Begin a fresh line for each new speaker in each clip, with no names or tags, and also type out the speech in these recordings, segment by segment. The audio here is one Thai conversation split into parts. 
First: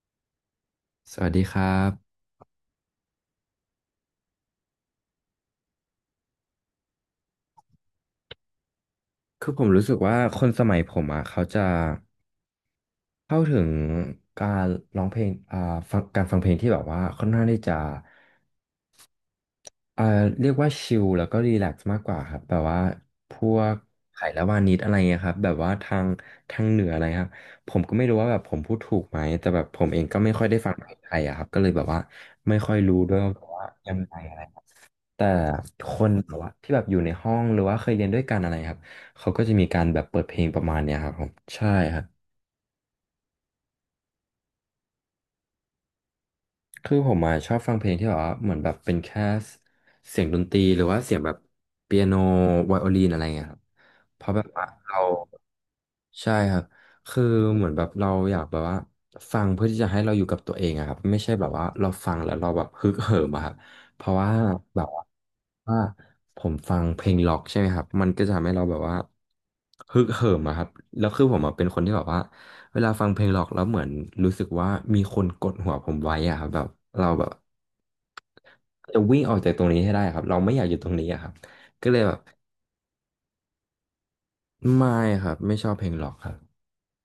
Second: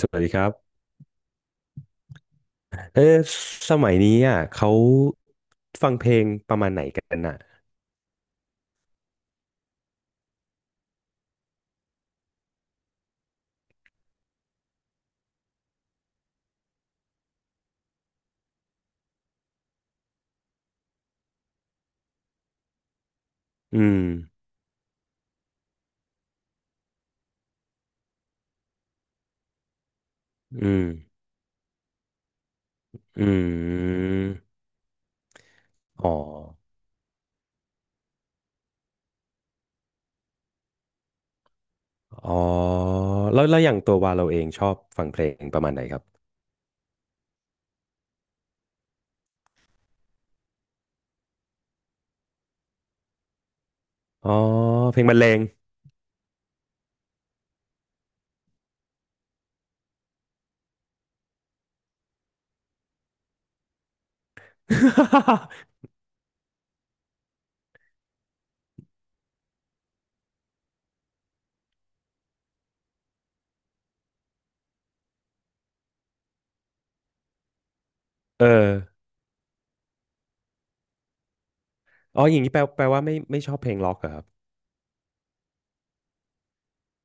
สวัสดีครับ
สวัสดีครับ
เออสมัยนี้อ่ะเขาฟังเพลงประมาณไหนกันอ่ะ
คือผมรู้สึกว่าคนสมัยผมอ่ะเขาจะเข้าถึงการร้องเพลงฟังการฟังเพลงที่แบบว่าค่อนข้างที่จะอ่าเรียกว่าชิลแล้วก็รีแลกซ์มากกว่าครับแบบว่าพวก
อืม
ไผ่ละวานิดอะไรเงี้ยครับแบบว่าทางเหนืออะไรครับผมก็ไม่รู้ว่าแบบผมพูดถูกไหมแต่แบบผมเองก็ไม่ค่อยได้ฟั
อื
ง
ม
เพลงไทยอะครับก็เลยแบบว่าไม่ค่อยรู้ด้วย
อื
ว่าแบบว่ายัง
ม
ไงอะไร แต่ค
อ๋
น
อ
แบบว่าที่แบบอยู่ในห้องหรือว่าเคยเรียนด้วยกันอะไรครับเขาก็จะมีการแบบเปิดเพลงประมาณเนี้ยครับผมใช่ครับ
อ๋อแล้วอย่างตัววาเราเองชอบฟังเพลงประมาณไหนครับ
คือผมอะชอบฟังเพลงที่แบบว่าเหมือนแบบเป็นแค่เสียงดนตรีหรือว่าเสียงแบบเปียโนไวโอลินอะไรเงี้ยครับ เพ
อ๋อ
ราะแบบว่า
เพ
เรา
ลงบรรเลง
ใช่ครับคือเหมือนแบบเราอยากแบบว่าฟังเพื่อที่จะให้เราอยู่กับตัวเองอะครับไม่ใช่แบบว่าเราฟังแล้วเราแบบฮึกเหิมอะครับเพราะว่าแบบว่าว่า ผมฟังเพลงล็อกใช่ไหมครับมันก็จะทำให้เราแบบว่าฮึกเหิมอะครับแล้วคือผมอะเป็นคนที่แบบว่าเวลาฟังเพลงล็อกแล้วเหมือนรู้สึกว่ามีคนกดหัวผมไว้อะครับแบบเราแบบ
เออ
จะวิ่งออกจากตรงนี้ให้ได้ครับเราไม่อยากอยู่ตรงนี้อะครับก็เลยแบบ
อ๋ออย่างนี้แปลว่าไม่ชอบเพลงล็อกเหรอครับ
ไม่ครับไม่ชอบเพลงล็อกครับ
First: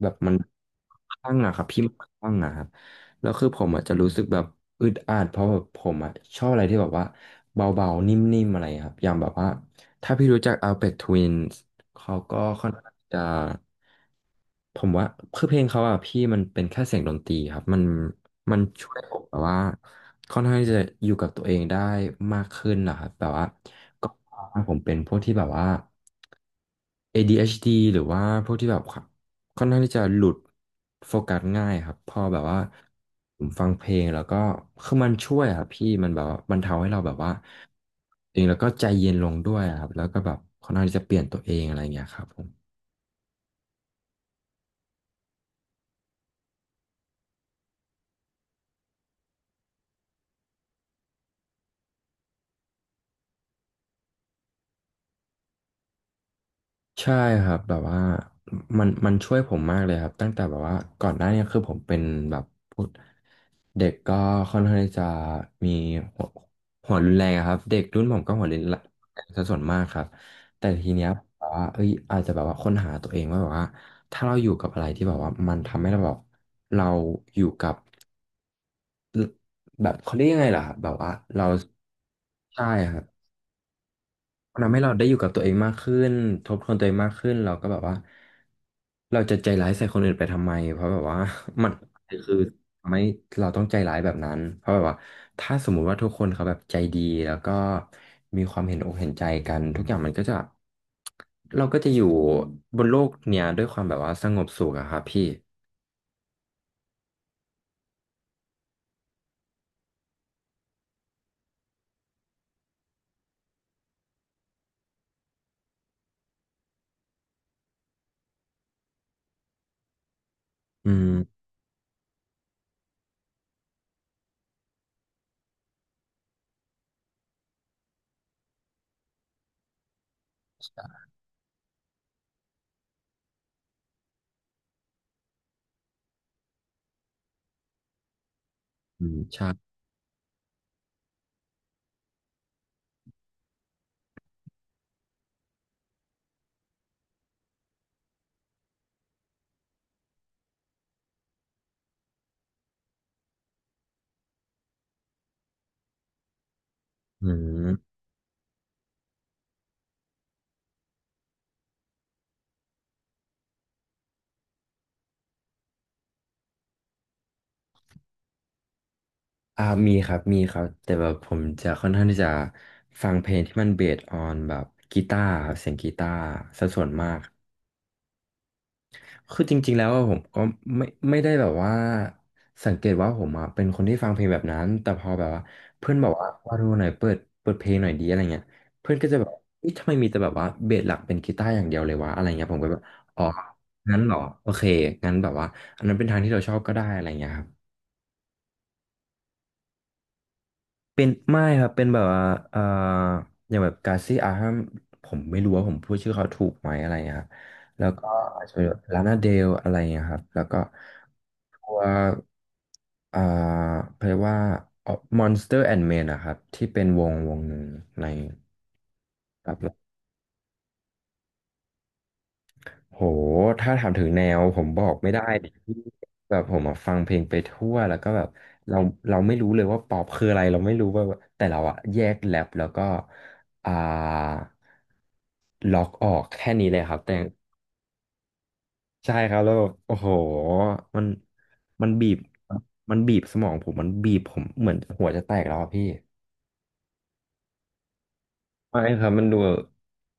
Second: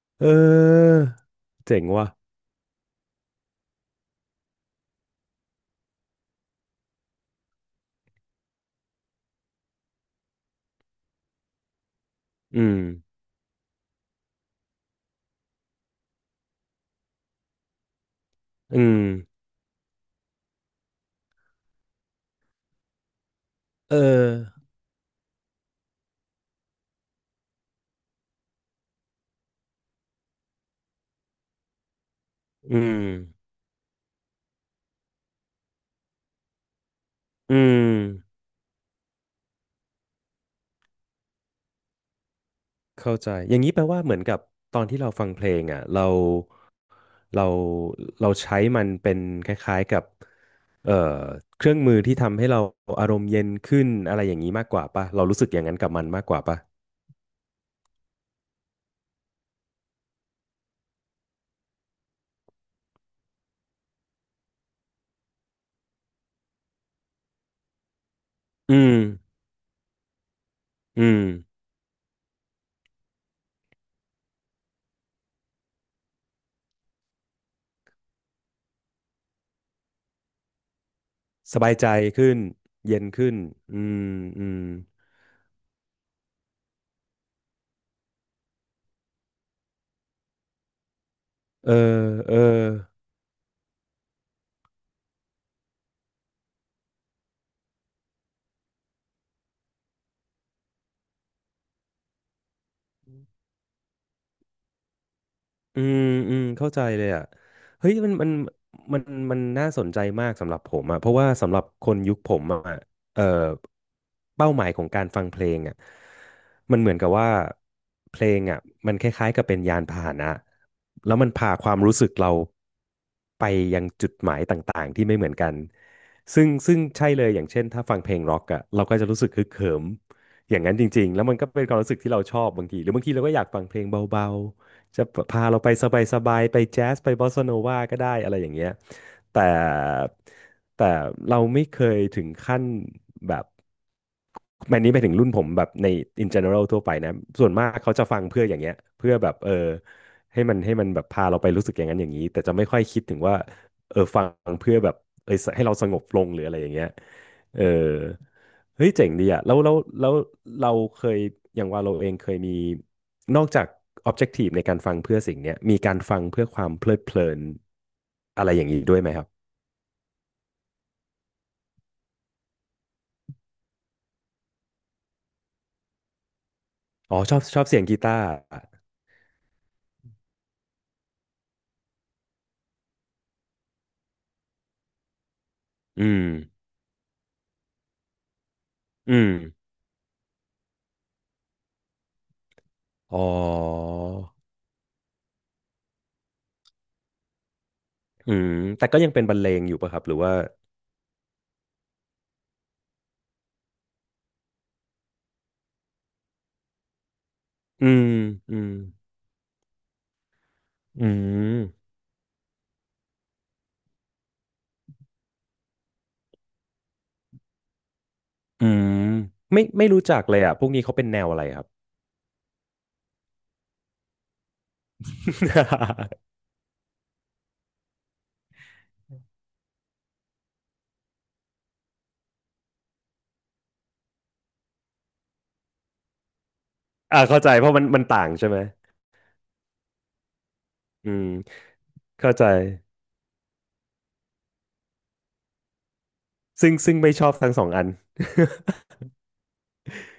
แบบ
เ
มัน
ออ
คลั่งอะครับ
เจ๋
พี่
ง
มัน
ว่ะ
คลั่งอะครับแล้วคือผมอาจจะรู้สึกแบบอึดอัดเพราะแบบผมอะชอบอะไรที่แบบว่าเบาๆนิ่มๆอะไรครับอย่างแบบว่าถ้าพี่รู้จัก Aphex Twin เขาก็
อื
ค่อน
ม
ข้างจะผมว่าคือเพลงเขาอะพี่มันเป็นแค่เสียงดนตรีครับมัน
อื
ช่ว
ม
ยผมแบบว่าค่อนข้างี้จะอยู่กับตัวเองได้มากขึ้นนะครับแบบว่า
เอ
ก็
อ
ผมเป็นพวกที่แบบว่า ADHD หรือว่าพวกที่แบบ ค่อนข้างที่จะหลุดโฟกัสง่ายครับพอแบบว่า
อืม
ผมฟังเพลงแล้วก็คือมันช่วยครับพี่มันแบบว่าบรรเทาให้เราแบบว่า
อื
เอ
ม
งแล้วก็ใจเย็นลงด้วยครับแล้วก็แบบค่อนข้างที่จะเปลี่ยนตัวเองอะไรอย่างเงี้ยครับผม
เข้าใจอย่างนี้แปลว่าเหมือนกับตอนที่เราฟังเพลงอ่ะเราเราใช้มันเป็นคล้ายๆกับเอ่อเครื่องมือที่ทำให้เราอารมณ์เย็นขึ้นอะไรอย่างนี้มากกว่าป่ะเรารู้สึกอย่างนั้นกับมันมากกว่าป่ะ
ใช่ครับแบบว่ามันช่วยผมมากเลยครับตั้งแต่แบบว่าก่อนหน้าเนี้คือผมเป็นแบบพูด เด็กก็ค่อนข้างที่จะมีหัวหัวรุนแรงอะครับเด็กรุ่นผมก็หัวรุน
อื
แร
ม
งซะส่วนมากครับแต่ที
อื
เนี้ย
ม
แบบว่าเอ้ยอาจจะแบบว่าค้นหาตัวเองว่าแบบว่าถ้าเราอยู่กับอะไรที่แบบว่ามันทำให้เราแบบเราอยู่กับแบบเขาเรียกยังไงล่ะครับแบบว่าเรา
สบายใจขึ้น
ใช่ค
เย็
รั
น
บ
ขึ้น อืมอื
มั
ม
นทำให้เราได้อยู่กับตัวเองมากขึ้นทบทวนตัวเองมากขึ้นเราก็แบบว่าเราจะใจร้ายใส่คนอื่นไปทำไมเพราะแบบว่า มั
เอ
น
อเอ
คือ
อ
ทำให้เราต้องใจร้ายแบบนั้นเพราะแบบว่าถ้าสมมุติว่าทุกคนเขาแบบใจดีแล้วก็มีความเห็นอกเห็นใจกันทุกอย่างมันก็จะเราก็จะอยู่บนโลกเนี้ยด้วยความแบบว่าสงบสุขอะครับพี่
อืมเข้าใจเลยอ่ะเฮ้ยมันมันน่าสนใจมากสำหรับผมอ่ะเพราะว่าสำหรับคนยุคผมอ่ะเอ่อเป้าหมายของการฟังเพลงอ่ะมันเหมือนกับว่าเพลงอ่ะมันคล้ายๆกับเป็นยานพาหนะ
อืม
แล้วมันพาความรู้สึกเราไปยังจุดหมายต่างๆที่ไม่เหมือนกันซึ่งใช่เลยอย่างเช่นถ้าฟังเพลงร็อกอ่ะเราก็จะรู้สึกฮึกเหิมอย่างนั้นจริงๆแล้วมันก็เป็นความรู้สึกที่เราชอบบางทีหรือบางทีเราก็อยากฟังเพลงเบาๆ จะพาเราไปสบายๆไปแจ๊สไปบอสซาโนวาก็ได้อะไรอย่างเงี้ย
อืม
แต่
ใช่
แต่เราไม่เคยถึงขั้นแบบแมนนี้ไปถึงรุ่นผมแบบใน in general ทั่วไปนะส่วนมากเขาจะฟังเพื่ออย่างเงี้ยเพื่อแบบเออให้มันแบบพาเราไปรู้สึกอย่างนั้นอย่างนี้แต่จะไม่ค่อยคิดถึงว่าเออฟังเพื่อแบบเออให้เราสงบลงหรืออะไรอย่างเงี้ย
อื
เออ
ม
เฮ้ยเจ๋งดีอ่ะแล้วเราเคยอย่างว่าเราเองเคยมี นอกจาก objective ในการฟังเพื่อสิ่งเนี้ยมีการฟังเพื่อความเพลิดเพลินอะไรอย่างนี้ด้วยไหมครับ
อ่ามีครับมีครับแต่แบบผมจะค่อนข้างที่จะฟังเพลงที่มันเบสออนแบบกีตาร์ครับเสียงกีตาร์ซะส่วนมา
อ๋อ
ก
ชอบเสียงกีตาร์
คือจริงๆแล้วอะผมก็ไม่ไม่ได้แบบว่าสังเกตว่าผมอ่ะเป็นคนที่ฟังเพลงแบบนั้นแต่พอแบบว่าเพื่อน
อื
บอก
ม
ว่าดูหน่อยเปิดเพลงหน่อยดีอะไรเงี้ยเพื่อนก็จะ
อื
แบ
ม
บเอ๊ะทำไมมีแต่แบบว่าเบสหลักเป็นกีตาร์อย่างเดียวเลยวะอะไรเงี้ยผมก็แบบ
อ๋
อ๋
อ
องั้นเหรอโอเคงั้นแบบว่าอันนั้นเป็นทางที่เราชอบก็ได้อะไรเงี้ยครับ
อืมแต่ก็ยังเป็นบรรเลงอยู่ป่ะครับหรือว่า
เป็นไม่ครับเป็นแบบว่าเอ่ออย่างแบบกาซี่อาฮัมผมไม่รู้ว่าผมพูดชื่อเขาถูกไหมอะไรเงี้ยครับแล้
อื
ว
ม
ก็อาจจะ
อื
เป็น
ม
แบบลานาเดลอะไรเงี้ยครับแล้วก็
อื
ตัว
ม
เอ่อเพรียกว่า Monster and Men นะครับที่เป็นวงหนึ่งใน
อืมไม่
ครั
ไม่
บ
รู้จักเลยอ่ะพวกนี้เขาเป็นแนวอะไรครับ
โหถ้าถามถึงแนวผมบอกไม่ได้ดิพี่แบบผมอะฟังเพลงไปทั่วแล้วก็แบบเราเราไม่รู้เลยว่าป๊อปคืออะไรเราไม่รู้ว่าแต่เราอะแยกแรปแล้วก็อ่าล็อกออกแค่นี้เลยครับแต่
อ่าเข้าใจเพราะมันต่างใช่ไหม
ใช่ครับแล้วแบบโอ้โหมัน
อืม
มันบีบ
เข้าใจ
มันบีบสมองผมมันบีบผมเหมือนหัวจะแตกแล้วอะพี่
ซึ่งไม่ชอบทั้งสองอัน
ไม่ครับมันดู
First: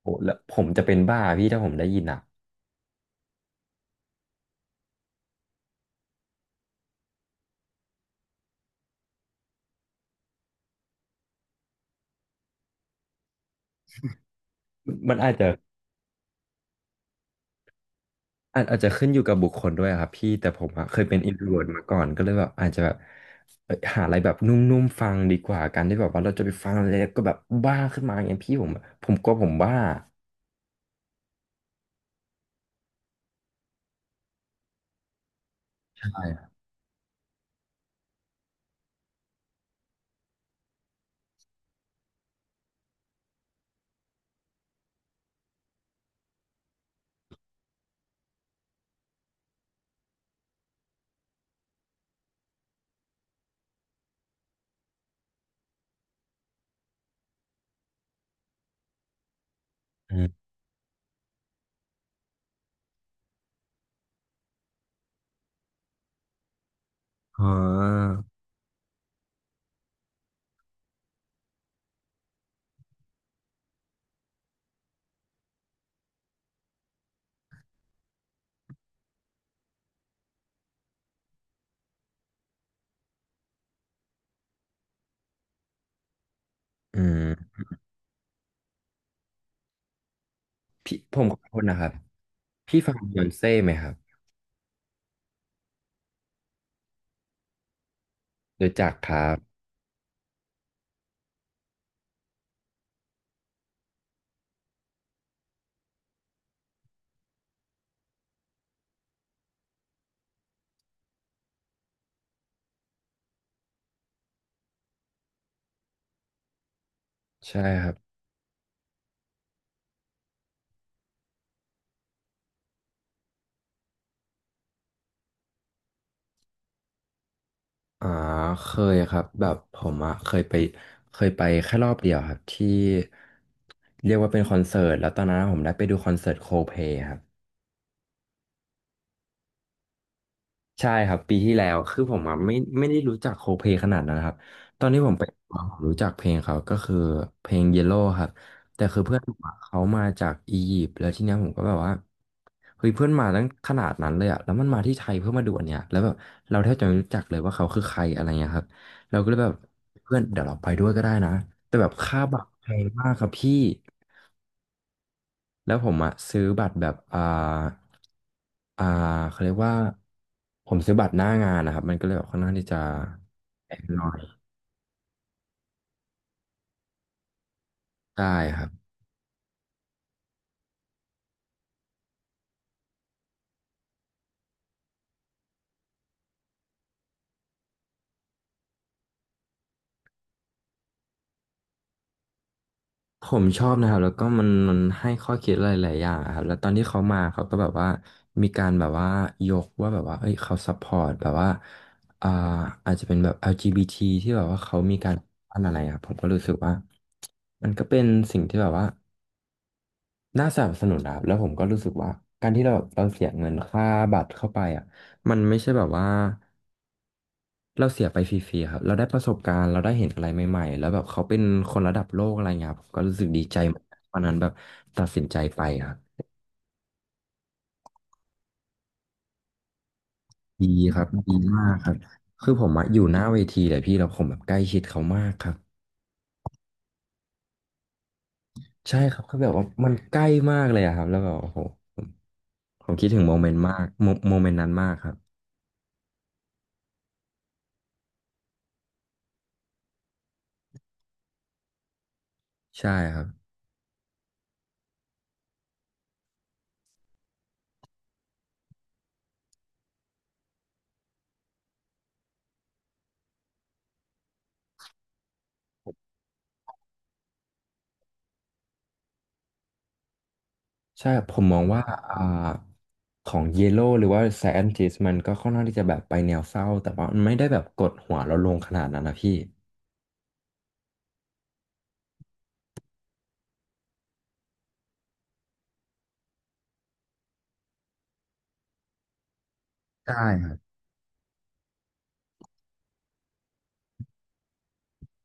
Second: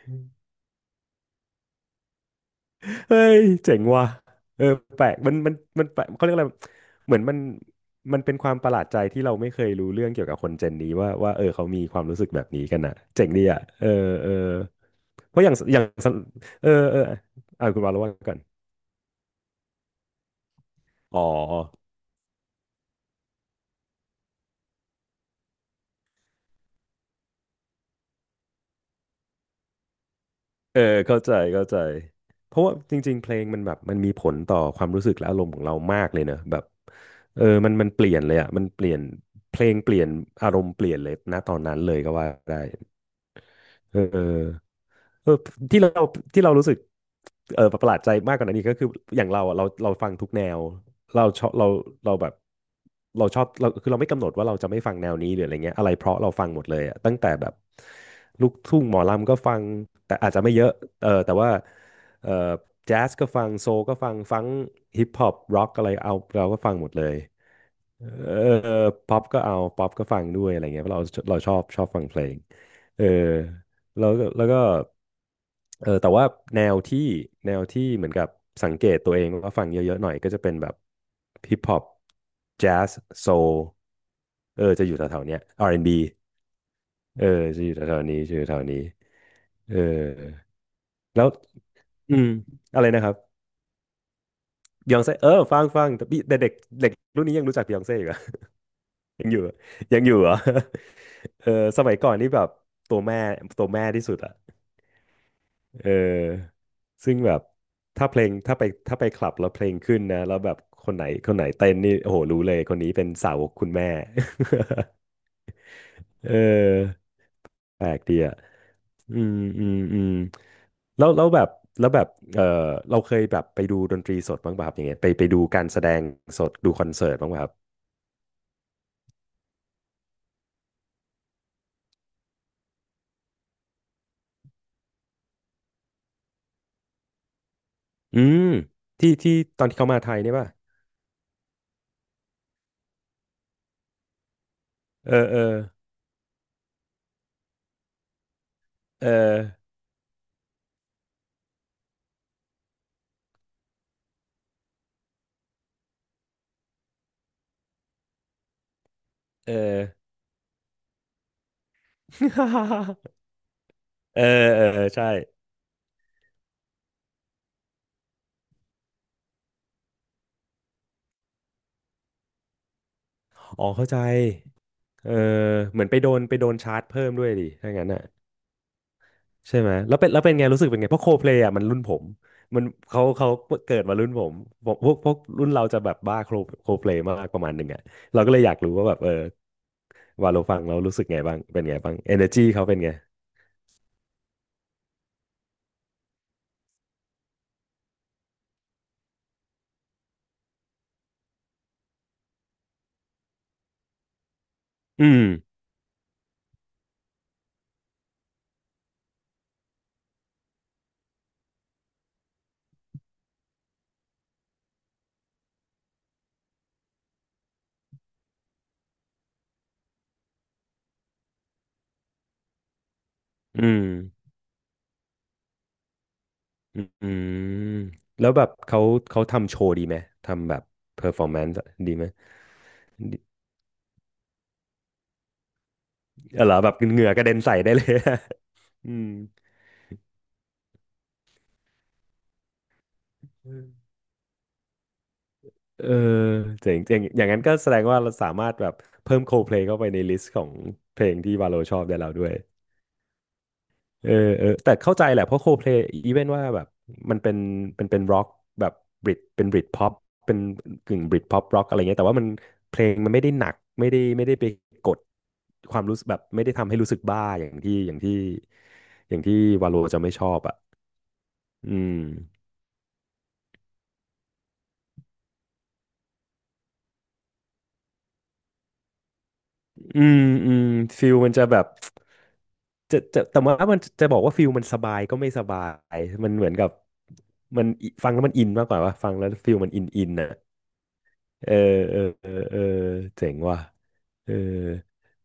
โอ้โหแล้วผมจะเป็นบ้าพี่ถ้าผมได้ยินอะ
เฮ้ยเจ๋งว่ะเออแปลกมันแปลกเขาเรียกอะไรเหมือนมันเป็นความประหลาดใจที่เราไม่เคยรู้เรื่องเกี่ยวกับคนเจนนี้ว่าเออเขามีความรู้สึกแบบนี้กันอ่ะเจ๋งดีอ่ะเออเออ
มันอา
เพ
จ
ราะอ
จะ
ย่างอย่างเออเอออ่ะคุณวาแล้วว่าก่อน
อาจอาจจะขึ้นอยู่กับบุคคลด้วยอะครับพี่แต่ผมอะเคยเป็
อ๋
น
อ
อินโทรเวน์มาก่อนก็เลยแบบอาจจะแบบเอ้ยหาอะไรแบบนุ่มๆฟังดีกว่าการที่แบบว่าเราจะไปฟังอะไรแล้วก็แบบบ้าขึ้นมาอย่างเงี้ยพี่ผมกลัวผมบ้า
เออเข้าใจเพราะว่าจริงๆเพลงมันแบบมันมีผลต่อความรู้สึกและอารมณ์ของเรามากเลยเน
ใช่
อะแบบเออมันเปลี่ยนเลยอ่ะมันเปลี่ยนเพลงเปลี่ยนอารมณ์เปลี่ยนเลยณตอนนั้นเลยก็ว่าได้เออ เออที่เราที่เรารู้สึกเออประหลาดใจมากกว่านั้นอีกก็คืออย่างเราอะเราฟังทุกแนวเราชอบเราเราแบบเราชอบเราคือเราไม่กำหนดว่าเราจะไม่ฟังแนวนี้หรืออะไรเงี้ยอะไรเพราะเราฟังหมดเลยอะตั้งแต่แบบลูกทุ่งหมอลำก็ฟังแต่
อื
อาจจะ
ม
ไม่เยอะเออแต่ว่าเออแจ๊สก็ฟังโซลก็ฟังฮิปฮอปร็อกอะไรเอาเราก็ฟังหมดเลย
อ๋อ
เออป๊อปก็เอาป๊อปก็ฟังด้วยอะไรเงี้ยเพราะเราเราชอบฟังเพลงเออแล้วก็ เออแต่ว่าแนวที่แนวที่เหมือนกับสังเกตตัวเองว่าฟังเยอะๆหน่อยก็จะเป็นแบบฮิปฮอปแจ๊สโซลเออจะอยู่แถวๆเนี้ย R&B
อื
เออ
ม
จะอยู่แถวๆนี้จะอยู่แถวนี้เออ
พี่ผ
แล้
ม
ว
ขอโทษนะครับ
อืม
พี่
อะไร
ฟัง
นะครั
บ
บ
e ยอนเซ่ไหมครับ
บ e y องเซ่เออฟังแต่พี่แต่เด็กเด็กรุ่นนี้ยังรู้จักบ e y องเซ่อยู่เหรอ
รู้จักค
ยัง
รั
อ
บ
ยู่ยังอยู่เหรอ เออสมัยก่อนนี่แบบตัวแม่ตัวแม่ที่สุดอะ เออซึ่งแบบถ้าเพลงถ้าไปถ้าไปคลับแล้วเพลงขึ้นนะแล้วแบบคนไหนเต้นนี่โอ้โหรู้เลยคนนี้เป็นสาวกคุณแม่ เออ
ใช่
แป
ค
ล
รับ
กดีอ่ะอืมอืมอืมแล้วแล้วแบบแล้วแบบเออเราเคยแบบไปดูดนตรีสดบ้างป่ะครับอย่างเงี้ยไปดูการแสดงสดดูคอนเสิร์ตบ้างป่ะครับ
อ่าเคยครับแบบผมอะเคยไปเคยไปแค่รอบเดียวครับที่เรียกว่าเป็นคอนเสิร์ตแล้วตอนนั้นผมได้ไปดูคอนเสิร์ตโคเพลครับ
อืมที่ที่ตอนที่เขามาไทยเนี่ยป่ะ
ใช่ครับปีที่แล้วคือผมอะไม่ได้รู้จักโคเพขนาดนั้นนะครับตอนที่ผ
เอ
มไป
อเอ
ผ
อ
มรู้จักเพลงเขาก็คือเพลง Yellow ครับแต่คือ
เอ
เพื่อนผ
อ
มอะเขามาจากอียิปต์แล้วทีเนี้ยผมก็แบบว่าเฮ้ยเพื่อนมาตั้งขนาดนั้นเลยอะแล้วมันมาที่ไทยเพื่อมาดูอันเนี้ยแล้วแบบเราแทบจะไม่รู้จักเลยว่าเขาคือใครอะไรเงี้ยครับเราก็เลยแบ
เอ
บ
อ
เพื่อนเดี๋ยวเราไปด้วยก็ได้นะแต่แบบค่าบัตรแพงมากครับพี่
เออ เออเออใช่
แล้วผมอะซื้อบัตรแบบอ่าเขาเรียกว่าผมซื้อบัตรหน้างานนะครับมันก็เลยแบบค่อนข้างที่จะ
อ๋อ
แพง
เข้าใจ
หน่อย
เออเหมือนไปโดนชาร์จเพิ่มด้วยดิถ้างั้นอ่ะ
ใช่ครับ
ใช่ไหมแล้วเป็นไงรู้สึกเป็นไงเพราะโคเพลย์อ่ะมันรุ่นผมมันเขาเกิดมารุ่นผมพวกรุ่นเราจะแบบบ้าโคเพลย์มากประมาณหนึ่งอ่ะเราก็เลยอยากรู้ว่าแบบเออวาโลฟังเรารู้สึกไงบ้างเป็นไงบ้างเอเนอร์จีเขาเป็นไง
ผมชอบนะครับแล้วก็มันให้ข้อคิดหลายๆอย่างอะครับแล้วตอนที่เขามาเขาก็แบบว่ามีการแบบว่ายกว่าแบบว่าเอ้ยเขาซัพพอร์ตแบบว่าอ่าอาจจะเป็นแบบ LGBT ทีแบบว่าเขามีกา
อื
ร
ม
อะไรอะครับผมก็รู้สึกว่ามันก็เป็นสิ่งที่แบบว่า น่าสนับสนุนนะครับแล้วผมก็รู้สึกว่าการที่เราเสียเงินค่าบัตรเข้าไปอ่ะมันไม่ใช่แบบว่าเราเสียไปฟรีๆครับเราได้ประสบการณ์เราได้เห็นอะไรใหม่ๆแล้วแบบเขาเป็นคนระดับโลกอะไรเงี้ยครับผมก็รู้สึกดีใจ
อื
เหมื
ม
อนกันวันนั้นแบบตัดสินใจไปครับ
อืมแล้วแบบเขาทำโชว์ดีไหมทำแบบ
ดีค
เพ
รั
อ
บ
ร์ฟอร์
ดี
แมนซ์
มากค
ดี
รับ
ไหม
คือผมอะอยู่ห
ดี
น้าเวทีเลยพี่แล้วผมแบบใกล้ชิดเขามากครับ
เออเหรอแบบเหงื่อกระเด็นใส่ได้เลย อื
ใช่
ม
ครับคือแบบว่ามันใกล้มากเลยอะครับแล้วแบบโอ้โหผมผมคิดถึงโมเมนต์มา กโมเมนต์นั้นมากครับ
เออเจ๋งเจ๋งอย่างนั้นก็แสดงว่าเราสามารถแบบเพิ่ม Coldplay เข้าไปในลิสต์ของเพลงที่วาโลชอบได้แล้วด้วย
ใช่ครับ
เออเออแต่เข้าใจแหละเพราะ Coldplay อีเวนว่าแบบมันเป็นเป็นร็อกแบบบริตเป็นบริตพ็อปเป็นกึ่งบริตพ็อปร็อกอะไรเงี้ยแต่ว่ามันเพลงมันไม่ได้หนักไม่ได้ไปกดความรู้สึกแบบไม่ได้ทำให้รู้สึกบ้าอย่างที่วาโลจะไม่ชอบอ่ะ
ใช่ผมมอง
อื
ว่า
ม
อ่าของเยโ o หรือว่าแซนจิสมันก็ค่อนข้างที่จะแบบไปแนวเศร้าแต่ว่ามันไม่ได้แบบกดหัวเราลงขนาดนั้นนะพี่
อืมอืมฟิลมันจะแบบจะแต่ว่ามันจะบอกว่าฟิลมันสบายก็ไม่สบายมันเหมือนกับมันอิฟังแล้วมันอินมากกว่าว่าฟังแล้วฟิลมันอิน
ใช่
น่ะ
ครับ
เออเออเออเออเจ๋งว่ะเออ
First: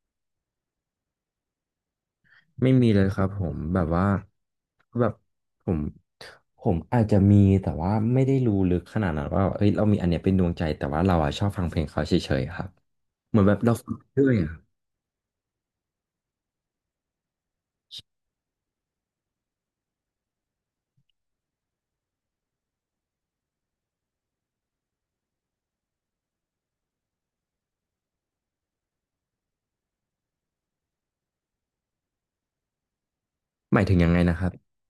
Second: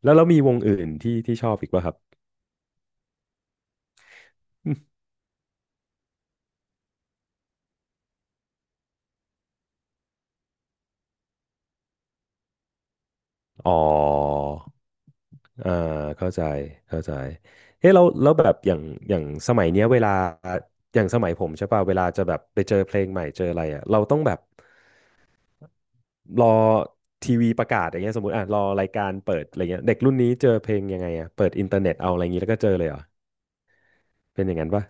แล้วเรามีวงอื่นที่ชอบอีกป่ะครับ
ไม่มีเลยครับผมแบบว่าแบบผมผมอาจจะมีแต่ว่าไม่ได้รู้ลึกขนาดนั้นว่าเอ้ยเรามีอันเนี้ยเป็นดวงใจแต่ว่าเราอ่ะชอบฟังเพลงเขาเฉยๆครับเหมือนแบบ
อ๋
เรา
อ
ฟังเรื่อยอะ
อ่าเข้าใจเข้าใจเฮ้ยเรา้แล้วแบบอย่างอย่างสมัยเนี้ยเวลาอย่างสมัยผมใช่ป่ะเวลาจะแบบไปเจอเพลงใหม่เจออะไรอ่ะเราต้องแบบ รอทีวีประกาศอย่างเงี้ยสมมติอ่ะรอรายการเปิดอะไรเงี้ยเด็กรุ่นนี้เจอเพลงยังไงอ่ะเปิดอินเทอร์เน็ตเอาอะไรอย่างงี้แล้วก็เจอเลยเหรอ
หมายถึงยังไงนะค
เป็น
รั
อ
บ
ย่างนั้นปะ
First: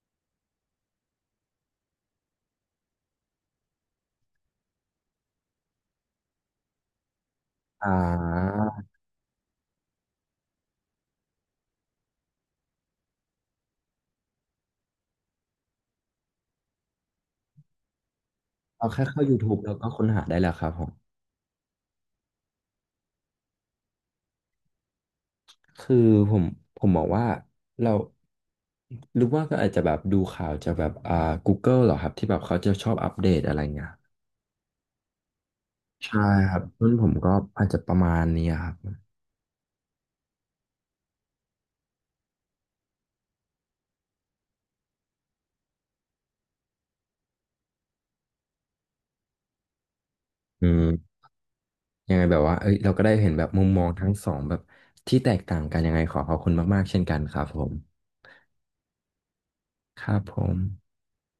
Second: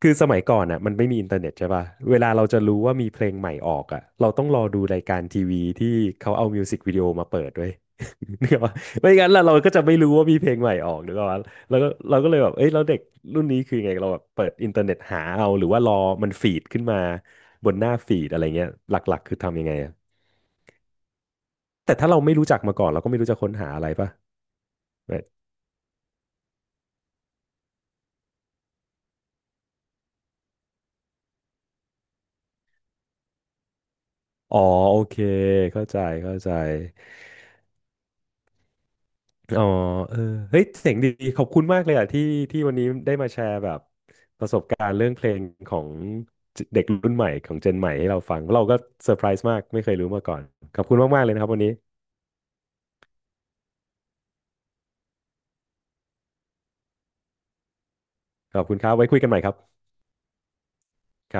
คือสมัยก่อนอ่ะมันไม่มีอินเทอร์เน็ตใช่ปะเวลาเราจะรู้ว่ามีเพลงใหม่ออกอ่ะเราต้องรอดูรายการทีวีที่เขาเอามิวสิกวิดีโอมาเปิดด้วย
อ่
นึก
า
ออกปะไม่งั้นเราก็จะไม่รู้ว่ามีเพลงใหม่ออกนึกออกปะแล้วก็เราก็เลยแบบเอ้ยแล้วเด็กรุ่นนี้คือไงเราแบบเปิดอินเทอร์เน็ตหาเอาหรือว่ารอมันฟีดขึ้นมาบนหน้าฟีดอะไรเงี้ย
เอา
ห
แค่
ลัก
เข้า
ๆคือ
YouTube
ทำยัง
แล้
ไง
วก็
อะ
ค้นหาได้แล้วครับผม
แต่ถ้าเราไม่รู้จักมาก่อนเราก็ไม่รู้จะค้นหาอะไรป่ะแบบ
คือผมผมมองว่าเราหรือว่าก็อาจจะแบบดูข่าวจากแบบGoogle เหรอครับที่แบบเขาจะชอบอัปเดตอะไรเงี้ย
อ๋อโอเคเข้าใจ
ใช่
เข้าใจ
ครับรุ่นผมก็อาจจะประมาณนี้ครับ
อ๋อเออเฮ้ยเสียงดีขอบคุณมากเลยอ่ะที่วันนี้ได้มาแชร์แบบประสบการณ์เรื่องเพลงของเด็กรุ่นใหม่ของเจนใหม่ให้เราฟังเราก็เซอร์ไพรส์มากไม่เคยรู้มาก่อน
อื
ขอ
ม
บคุณมากๆเลยนะครับวันนี้
ยังไงแบบว่าเอ้ยเราก็ได้เห็นแบบมุมมองทั้งสองแบบที่แตกต่างกันยังไงขอขอบคุณมากๆเช่นกันครับผม
ขอบคุณครับไว้คุยกันใหม่ครับ
ครับผม
ครับ